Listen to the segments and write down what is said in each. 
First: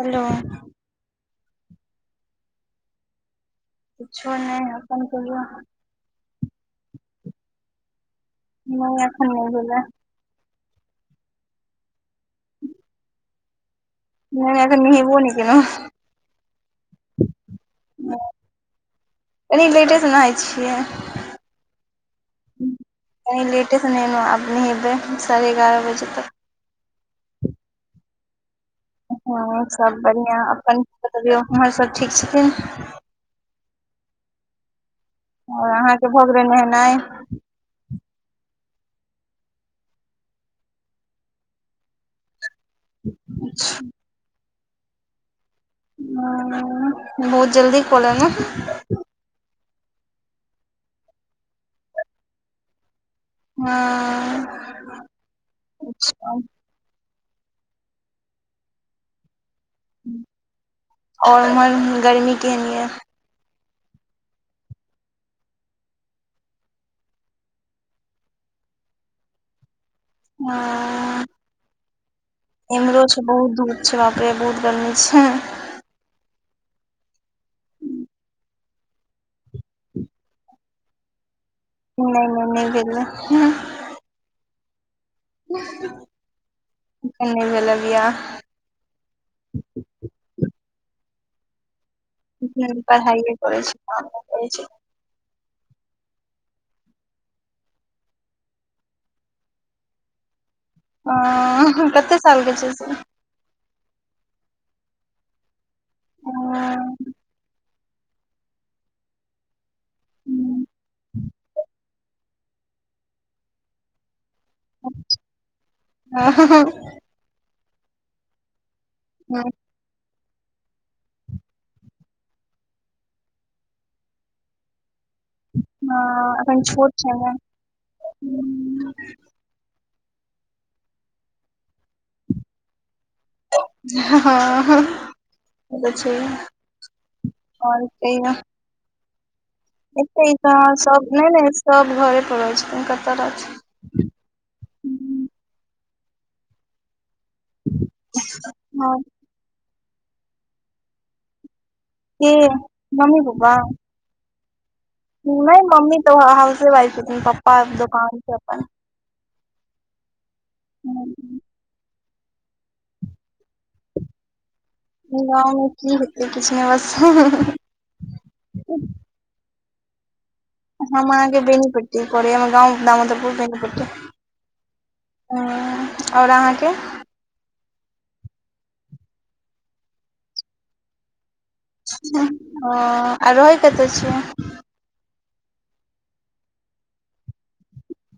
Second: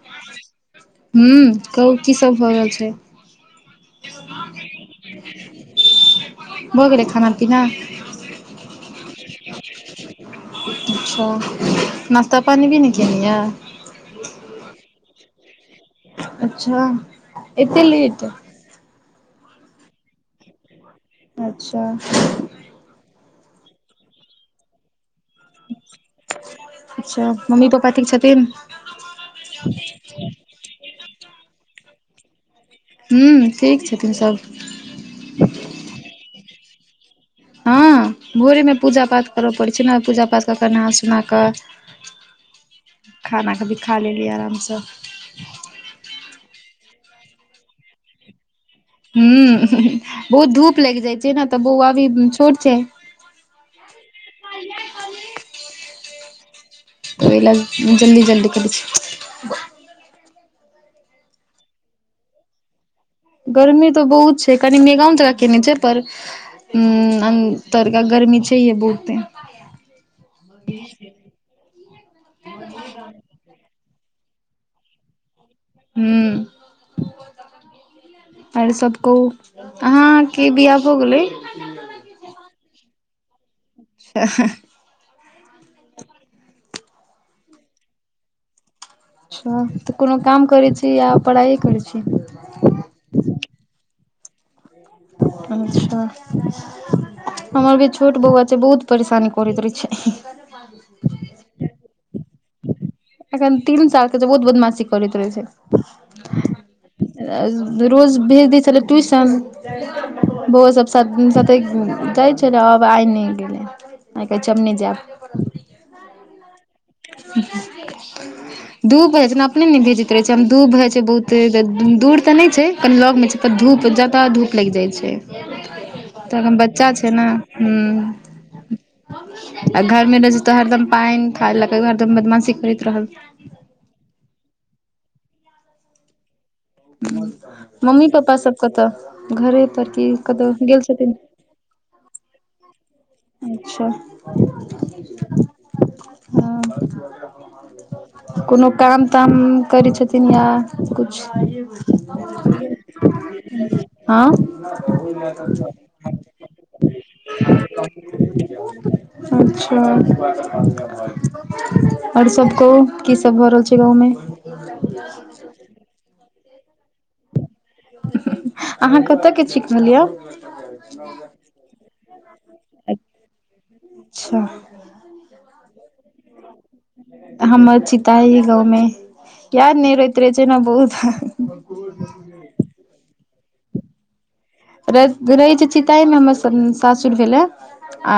Hello. हूं कहू की सब भऽ रहल छै? किछो नै अपन कहियो? भऽ गेलै खाना-पीना? नै एखन नै भेलै हें। अच्छा नाश्ता पानी भी नै केलियै। नै अखन नहेबौ नै केलौ हें। अच्छा एते लेट। कनि लेटे से नहाए छियै। अच्छा। कनि लेटे से नेहेलो आब नेहेबय साढ़े एगारा बजे तक। अच्छा मम्मी-पप्पा ठीक छथिन? हां सब बढ़िया अपन बतबियौ ऊमहर सब ठीक छथिन? हुं ठीक छथिन सब। और अहाँके भ गेले नहेनाय हां भोरेमे पूजा-पाठ करय पड़ै छै नै पूजा-पाठ कऽ कऽ नहा सुना कऽ [inaudible] खाना कभी खा लेली आरामसँ। ह बहुत जल्दी क लेलौं। हुं बहुत धूप लागि जाइ छै ने तऽ बौआ अभी छोट छै। हँ अच्छा ख [inaudible] करे लग, जल्दी जल्दी करै छी। और उमहर गर्मी केहेन ये। गर्मी तऽ बहुत छै कनि मेघौन जेकां केने छै पर हुं अन्दर के गर्मी छैहे बहुते। हाँ। एम्हरो छै बहुत धूप छै बाप रे बहुत गर्मी छै। हूं [inaudible] और सब कहू, अहाँके बियाह भऽ गेलै? नै नै नै भेले। अच्छा। अखैन नै भेले बियाह। अच्छा, तऽ कोनो काम करैत छी या पढ़ाइए करैत छी। हम पढ़ाइए करै छी, काम नै करै छी। अच्छा। हमर अभी छोट बौआ छै बहुत परेशानी करैत रहै छै। हाँ, कते साल के छै से। एखन तीन साल के छै बहुत बदमाशी करैत रहे हँ छै। रोज भेज देय छलिये ट्यूशन, बौवा सब साथे साथे जाइत फेर आब आइ नै गेलै आइ, कहै छै हम नहि जायब। हा- हा- हा। दू भेज ने अपने न भेज त कहै छै धूप होइ छै, बहुत दूर तऽ नहि छै कनी लॅगमे मे छै त धूप जादा धूप लागि जाइ छै। तखन बच्चा छै ने हुं। आ घर मे रहै छै तऽ हरदम पानि खाय ल क हरदम बदमाशी करैत रहल। हँ- हँ- ह ओ त छै। आओर मम्मी पप्पा सब कतऽ घरे पर की एतेक त कतहु गेल सब छथिन नै नै सब घरे पड़ रहै छथीन, कतऽ रह अच्छा, हँ। कोनो हँ काम ताम करै छथिन या किछु के, मम्मी पप्पा। हँ। नहि मम्मी त हाउसे वाइफ छथीन पप्पा दुकान छैन अपन। अच्छा। और सब कहू की सब भऽ रहल छै गाँव में। गाँंव मे की हेतै किछु नहि बस ह-ह- ह -ह। अहाँ कतऽके छी कहलियै। हम अहाँके बेनिपट्टी कोरियावां गाम दामोदरपुर बेनिपट्टी। अच्छा हँ और अहाँके हमर छी पाही गाँव में याद नहि रहैत रहै छै ने बहुत ओ आ रहै कतऽ छियै। रहय रहै छी चितहि में हमर सासुर भेले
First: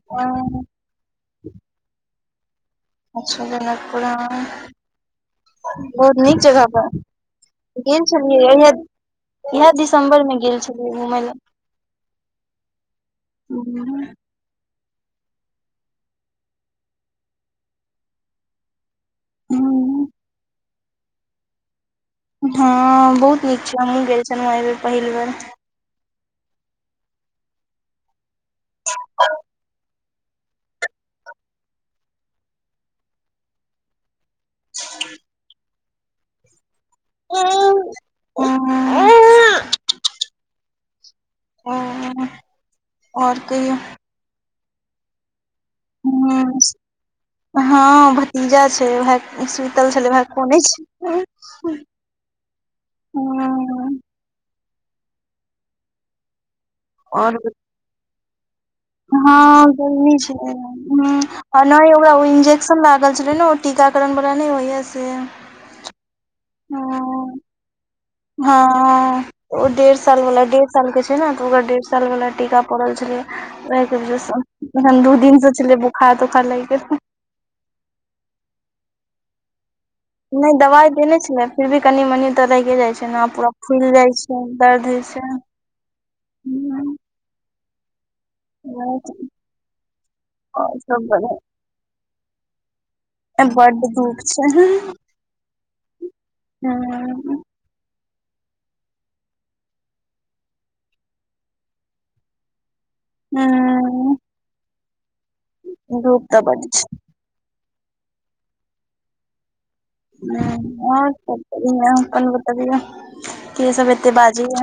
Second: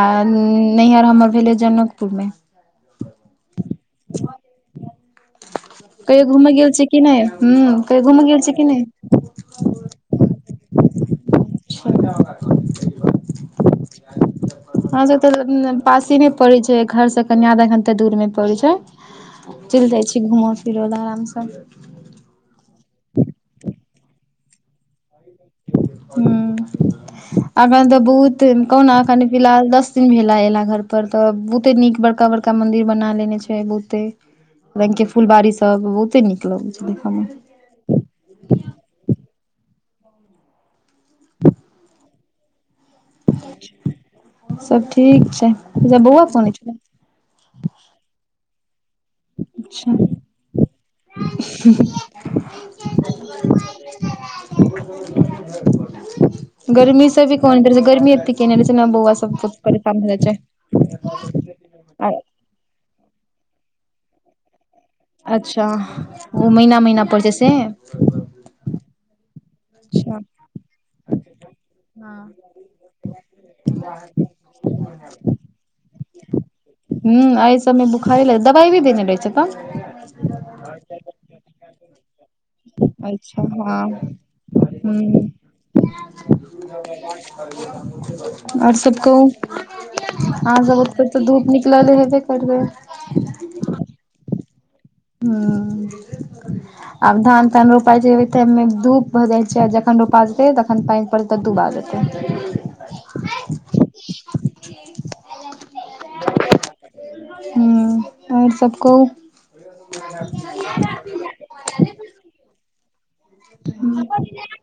आ नैहर हमर भेलै जनकपुर में। अच्छा जनकपुर में। बहुत कहियो नीक घूमय जगह गेल छी पर कि नहि ह कहियो गेल घूमय छलिये छी या कि इहा नहि इहा दिसम्बर में गेल छलियै घुमय ला। लए अच्छा। हँ से त पासे मे पड़ेय छै, घर से कनि आधा घंटा दूर मे पड़ैय छै। चलि जाइ छी घूमऽ फिरऽ ला आरामसँ। हँ बहुत नीक छै, हमहुँ गेल छलहुँ एहि बेर पहिल बेर। ह अखन तऽ बहुत कहु ना अखन फिलहाल दस दिन भेला एला घर पर, तऽ बहुते नीक बड़का- बड़का मंदिर बना लेने छै बहुते रंग के फुल बाारी सब बहुते नीक लगैत छै देखय मे। हं -हं और कहियो। सब ठीक छै। अच्छा बौआ ह- कनै छलै हँ भतीजा छै वएह सुतल छलै, वेहा अच्छा कॅनय कनै छैलै ह। गर्मी से भी और कोने कर गर्मी एत केने रहे छै ने, बौआ सब हँ परेशान भऽ गर्मी जाय छै ह छै। आ नहि ओकरा ओ इंजेक्शन लागल छलै ने, ओ टीकाकरण वाला नहि होयया अच्छा ओ महीना- महीना पड़य छै हँ से। हँ- हा। ओ डेढ़ साल अच्छा वाला डेढ़ साल के छै ने, तऽ ओकरा डेढ़ साल वाला ह टीका पड़ल छलै से। अखैन दूं दिन से छलै बुखार -तोखार लाइग गेल। हूँ अइछ। तब मे बुखारे लै दवाई भी देने रहै छै अपन। नै दवाई देने छलै फिर भी कनि- मनि। तऽ रहिये जाइ छै न अच्छा पूरा हँ फुलि जाइ छै, दर्द हो छै। ह और सब कहू, अहाँ सब आओर ओतऽ तऽ बढ़िया धूप न लऽ ले हेबे करबै। बड्ड धूप छै। हूं ह आब धान तान रोपाय छै ताहिमे धूप भऽ जाइ छै, आ जखन रोपा जेतै तखन पाइन पड़तै दूब आ जेतै। हँ। धूप तऽ बड्ड छै। हूं और सब कहु। नै और सब बढ़िया अपन ब ए [inaudible] के सब एते बाजी यऽ।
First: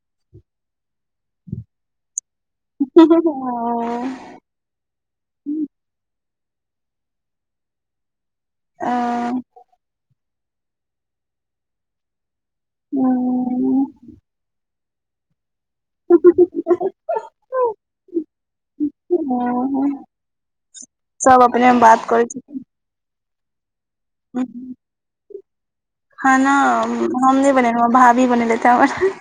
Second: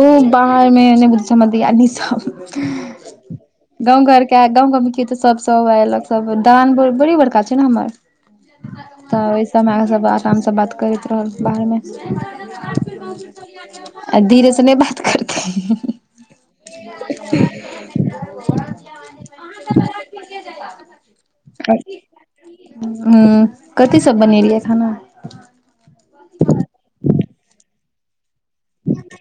ओ बाहर में नै बुझे छियै हमर दियादनी सब। गाँंव घरके गाँव की तऽ सब- सब एयलक सब दालान बड़ी बड़का छै ने हमर। आ तऽ ओहि सबमें आहां सब आरामसँ बात करैत रहब बाहर में। हम्म। आ धीरे से नै बात करते। अ ठीक छी नै आहां, सब अपने बात करै छथिन। ह, कथी सब बनेलियै खाना। खाना हम नहि बनेेलहुं हं भाभी बनेलैथ हैं हमर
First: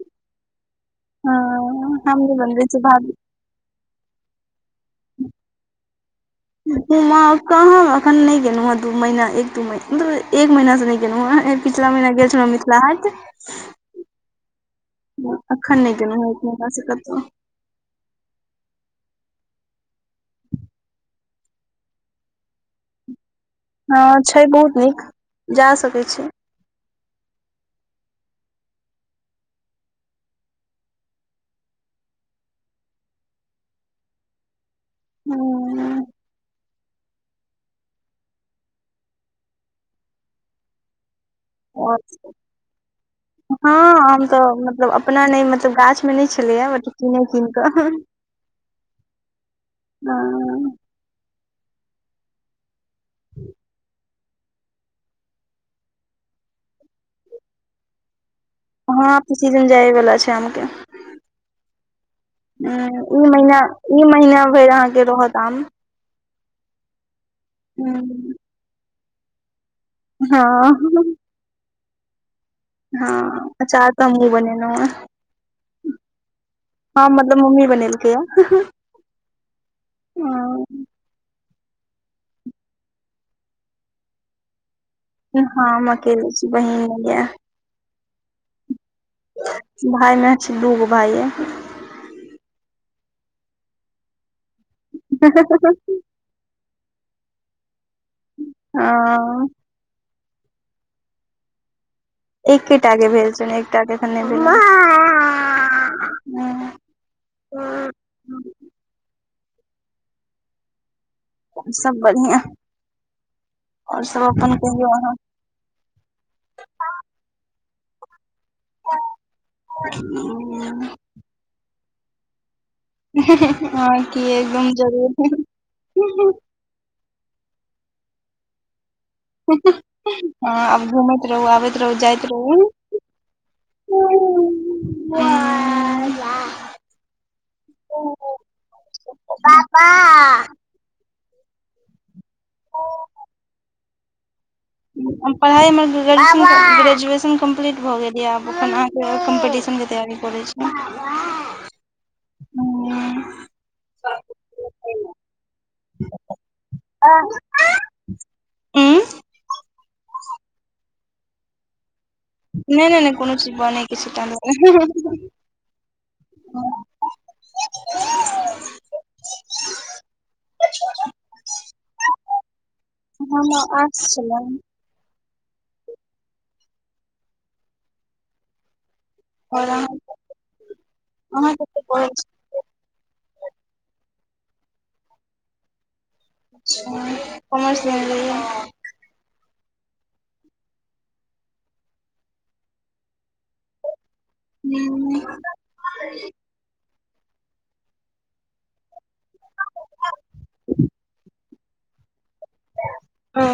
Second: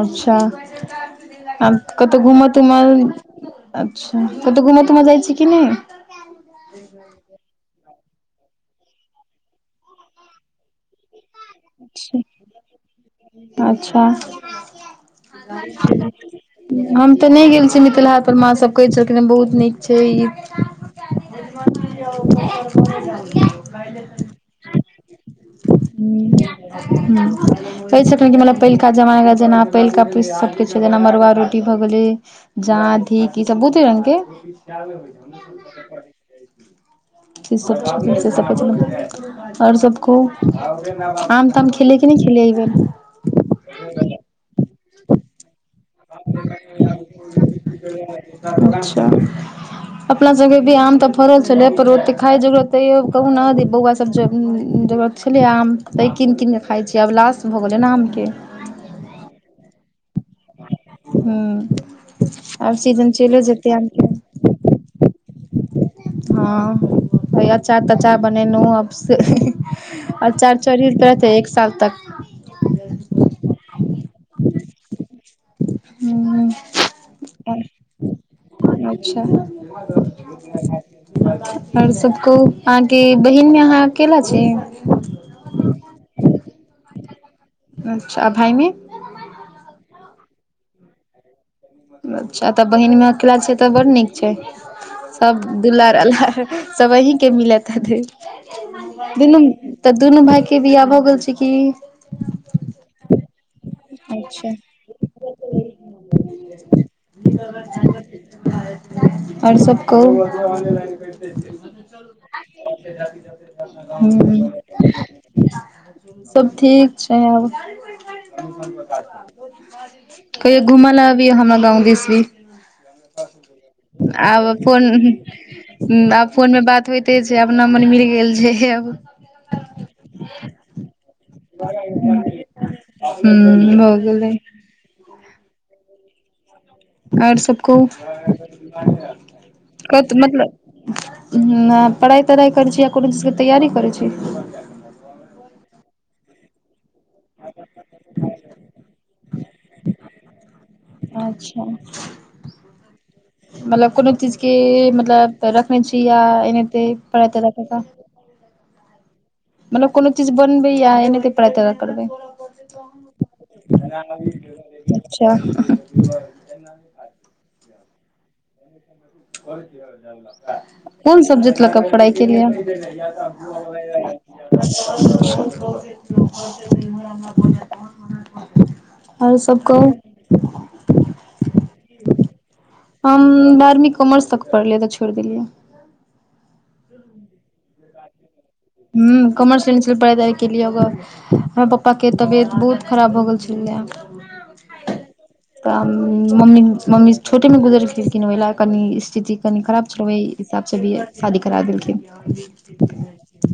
अच्छा आ हँ हम कत‌ऊ नहि घूमऽ बनबै छी तूमऽ भाभी अच्छा कत‌ऊ घूमऽ तूमऽ जाइ छी कि नहि। घुमऽ कहाँ अखन नहि गेलहुँ हेँ, दू महीना एक दू महीना एक महीना स नहि गेलहुँ हैं। एहेन पिछला महिना गेल छलौ मिथिला हाट। अच्छा अखन नहि गेलहुँ हेँ एक महीना से हम कतहु तऽ न नहि गेल छी मिथिला हात पर, माँ सब कहे छलखिन हें बहुत नीक छै ई [unintelligible] है छै बहुत नीक जा सक हम्म हूं कहै छलखिन कि मलब पहिलका जमाना जेना, पहिलका पीस सबके छै जेना मड़ुआ रोटी भऽ गेलै जां थिक इ सब बहुते रंग हूँ के [unintelligible] आओर सब कहुं आम ताम खेलियै कि नहि खेलियै अइबेर। हँ हम तऽ मतलब अपना नहि मतलब गाछ मे नहि छलै यैए, बल्कि किने कीन कऽ। अच्छा अ अपना सबके भी आम तऽ फरल छलैए, पर ओते खाय जोगरक तैयो कहुना दि बऊआ स सब ज जोगरक छलै आम तंय कीन-कीन क खाइ छि आब लास भऽ गलै न आमके। हँ त सीजन जाइए वला छै आमके। हूँ आब हम्म सीजन ई चलिये महिना- जेतै ई आमके महीना भरि अहाँके रहत आम। हँ भ‌ई अचार-तचार हूं बनेनाओ आब स अचार चरीत हँ रहतै एक साल तक। हँ अचार त हमहुं बनेनौ ए हूँ हँ मतलब मम्मी बनेलकैए अच्छा आओर सब कहुं, अहाँके बहिनमे अहाँ अकेला छी। [inaudible] हँ हम‌ अकेले छी बहिन ‍नहि यैं। अच्छा आ भायमे भाइ मे अइछ दूगो भाइ यैं। अच्छा त बहिन मे अकेला छियै तऽ बड़ नीक छै, सब दुलार -अलार सब अहीं के मिलत हथतै हँ दुनू तऽ दुनू भाय के बियाह भ गेल छै कि। एकेटा के भेल छैन। एकटा के अखन नहि भेल अच्छा हन‌। आओर सब कहुं। और सब बढ़िआँ और सब हम्म अपन कहियौ सब ठीक छै आब। कहियो अहाँ घुमलऽ अबीये हमरा गाँव दिस भी, हँ की आब एकदम फोन जरूर अब फोन मे बात त होइते छै अपना मन मिल गेल छै अब हँ आब घुमैत, रहु आबैत रहु जाइत रहु। हूँ भऽ गेलै [unintelligible] आओर सबकहुं पापा कत मतलब उम्म ना पढ़ाई-तढ़ाई करै छी या कुनू चीज के तैयारी करै छी। हुं हम पढ़ाई मे गे-ग्रेजुएशन क ग्रेजुए शन कंप्लीट भ गेलया आब अखन अहाँ के कम्पीटिशन के तैयारी करै छी। अच्छा हां। मतलब कुनू चीज की मतलब त रखनै छी या एनेते पढ़ाय-तढ़ाय काए के उँ। मतलब कुनू चीज बनबै या एनेते पढ़ाय-तढा़य करबै। नहि नहि नहि कोनो चीज बनैके छै ताहि अच्छा। हां [unintelligible] [unintelligible] कुन सब्जेक्ट लाए कऽ पढ़ाई केलिये या। हम आर्ट्स छलहुँ [unintelligible] और अहाँ, अहाँ कते पढ़ल छी। हम बारमी कॉमर्स तक पढ़लियै तऽ छोड़ देलियै। अच्छा कॉमर्स लेने रैहिये। हुं कॉमर्स लेने छलै पढ़ाई-तढ़ाई के लिए [unintelligible] हमर पप्पा के तबियत बहुत खराब भ गेल छ लै हूँ त मम्मी, मम्मी छोटे मे गुजर गेलखिन ओय लाए कनी स्थिति कनि खराब छलै, ओहि हिसाब सँ बीहे शादी करा देलखिन। [unintelligible] औ।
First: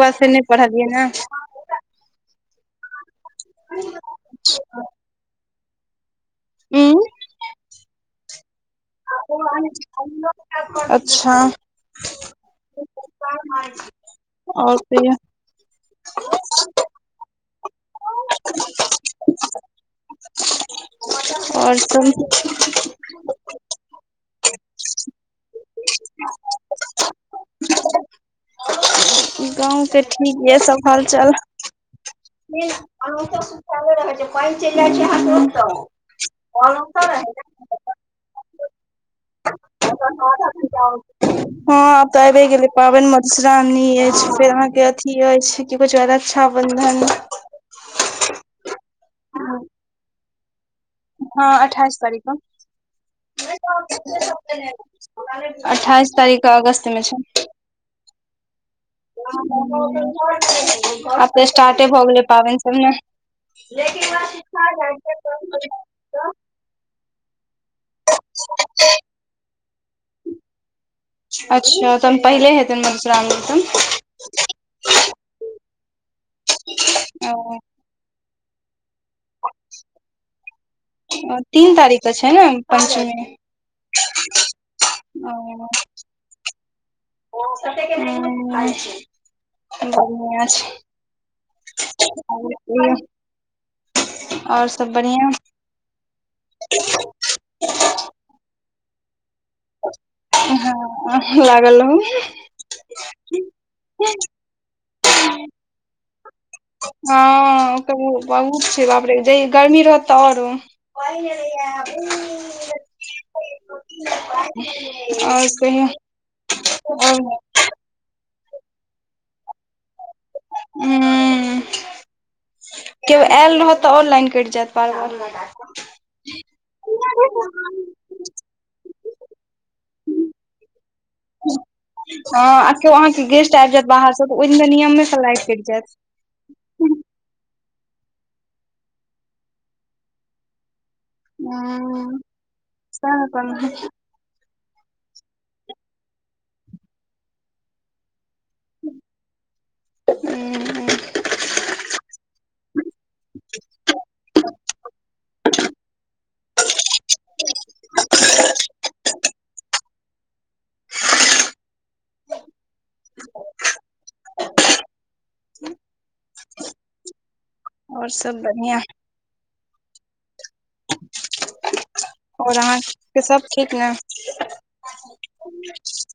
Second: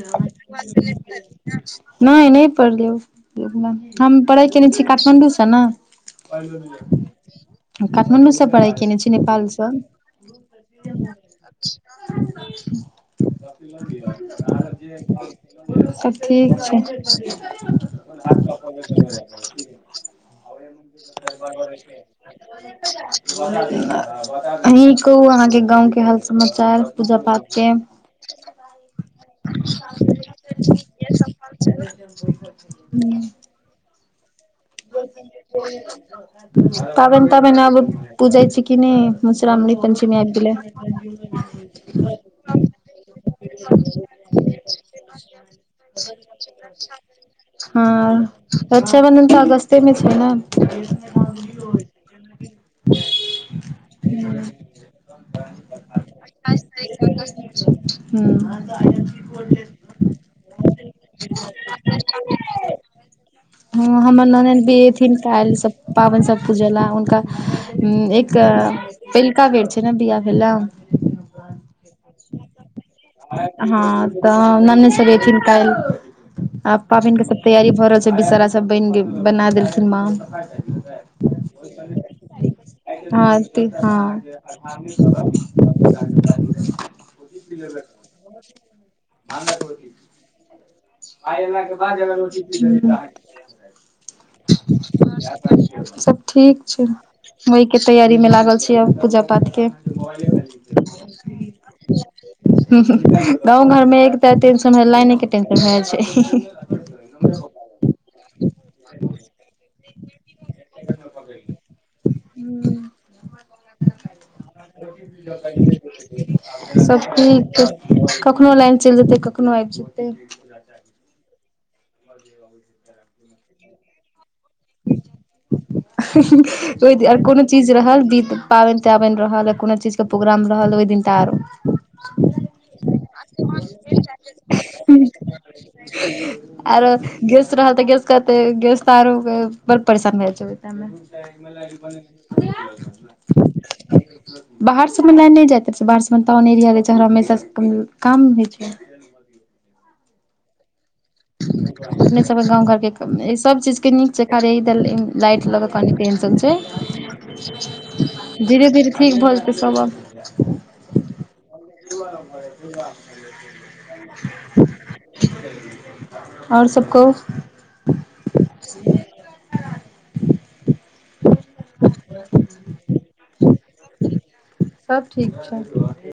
बाद फेर नहि पढ़लियै ने नै, नै पढ़लौ। [unintelligible] हम पढ़ाय केने छी काठमाण्डू से ना। उँ काठमांडू से पढ़ाय केने छी। नेपाल से [unintelligible] अच्छा और कहियौ। त ठीक छै। [inaudible] अ आओर सब अहीं कहु अहाँ गाँव के हाल समाचार पूजा-पाठ के। गाँव के ठीक या सब हाल-चाल। [unintelligible] [unintelligible] पाबैन-ताबैन आब पूजै छै की नै मोश्रामणी पंचमी आएब गेलै। हां तऽ आबे गेलै पाबैन म माेश्रामनी एछ फेर अहाँ के अथी एछ कि कहै छै रक्षाबंधन हां रक्षाबंधन तऽ अगस्ते मे छै ना। हां अठाएस तारीक के। [unintelligible] [unintelligible] अठाएस तारीक के अगस्त मे छै। ह आब तऽ स्टार्टे भऽ गेलै पाबैन सब नै। [unintelligible] पाबैन सब पूजाला हुनका उम्म एक पहिलका बेर छै ने बियाह भेला। अच्छा त हम पहिल हे हाँ तऽ नानी सब एथिन काइल, आ पाबनि के ओ सब तैयारी भए रहल छै विषारा सबबने बना देलखिन मां तीन तारीख के छै ने पंचमी हाँ ती हाँ [inaudible] ओ [unintelligible] आइला के बाद छै और सब बढ़िया सब ठीक छै, ओहि के तैयारी मे लागल छी। [unintelligible] पूजा पाठ के हँ लागल रहू गाँव घरमे एकटाऽ टेंशन है, लाइनेके टेंशन भए जाइ छै। हाँ तो उ बहुत छै, बाप रे ज गर्मी रहत तऽ औरो प गेल हूँ [unintelligible] और कहु सब औ ठीक कखनो लाइन चलि जेतै कखनो आबि जेतै। [inaudible] ह्म्म केओ आयल रहत तऽ औरो लाइन कटि जायत [unintelligible] ओहि आर कोनो चीज रहल दीत पाबनि त्याबनि रहल कोनो चीज के प्रोग्राम रहल ओहि दिन त आरो ह केओ अहाँके गेस्ट आब जायत बाहरसँ तऽ ओहि दिन नियमे सलाइ कटि जायत आरो गेस रह तऽ गैस कहते गस तऽ आरो बड़ परेशान भए जाइ छै। हूँ सएह कहलौं हूँ [unintelligible] बाहर सबमे लए नहि जाइत बाहर सब टाउन एरिया छै ह हमेशा काम होइ छै। ह्म्म अपने सबके गाँंव घर के सब चीज के नीक छे खाली लाइट ल के क धीरे धीरे ठीक भ जीते सब अब [inaudible] और सब काहू? आओर सब बढ़िआं है। [inaudible] आओर अहाँके सभ ठीक न सब ठीक छै।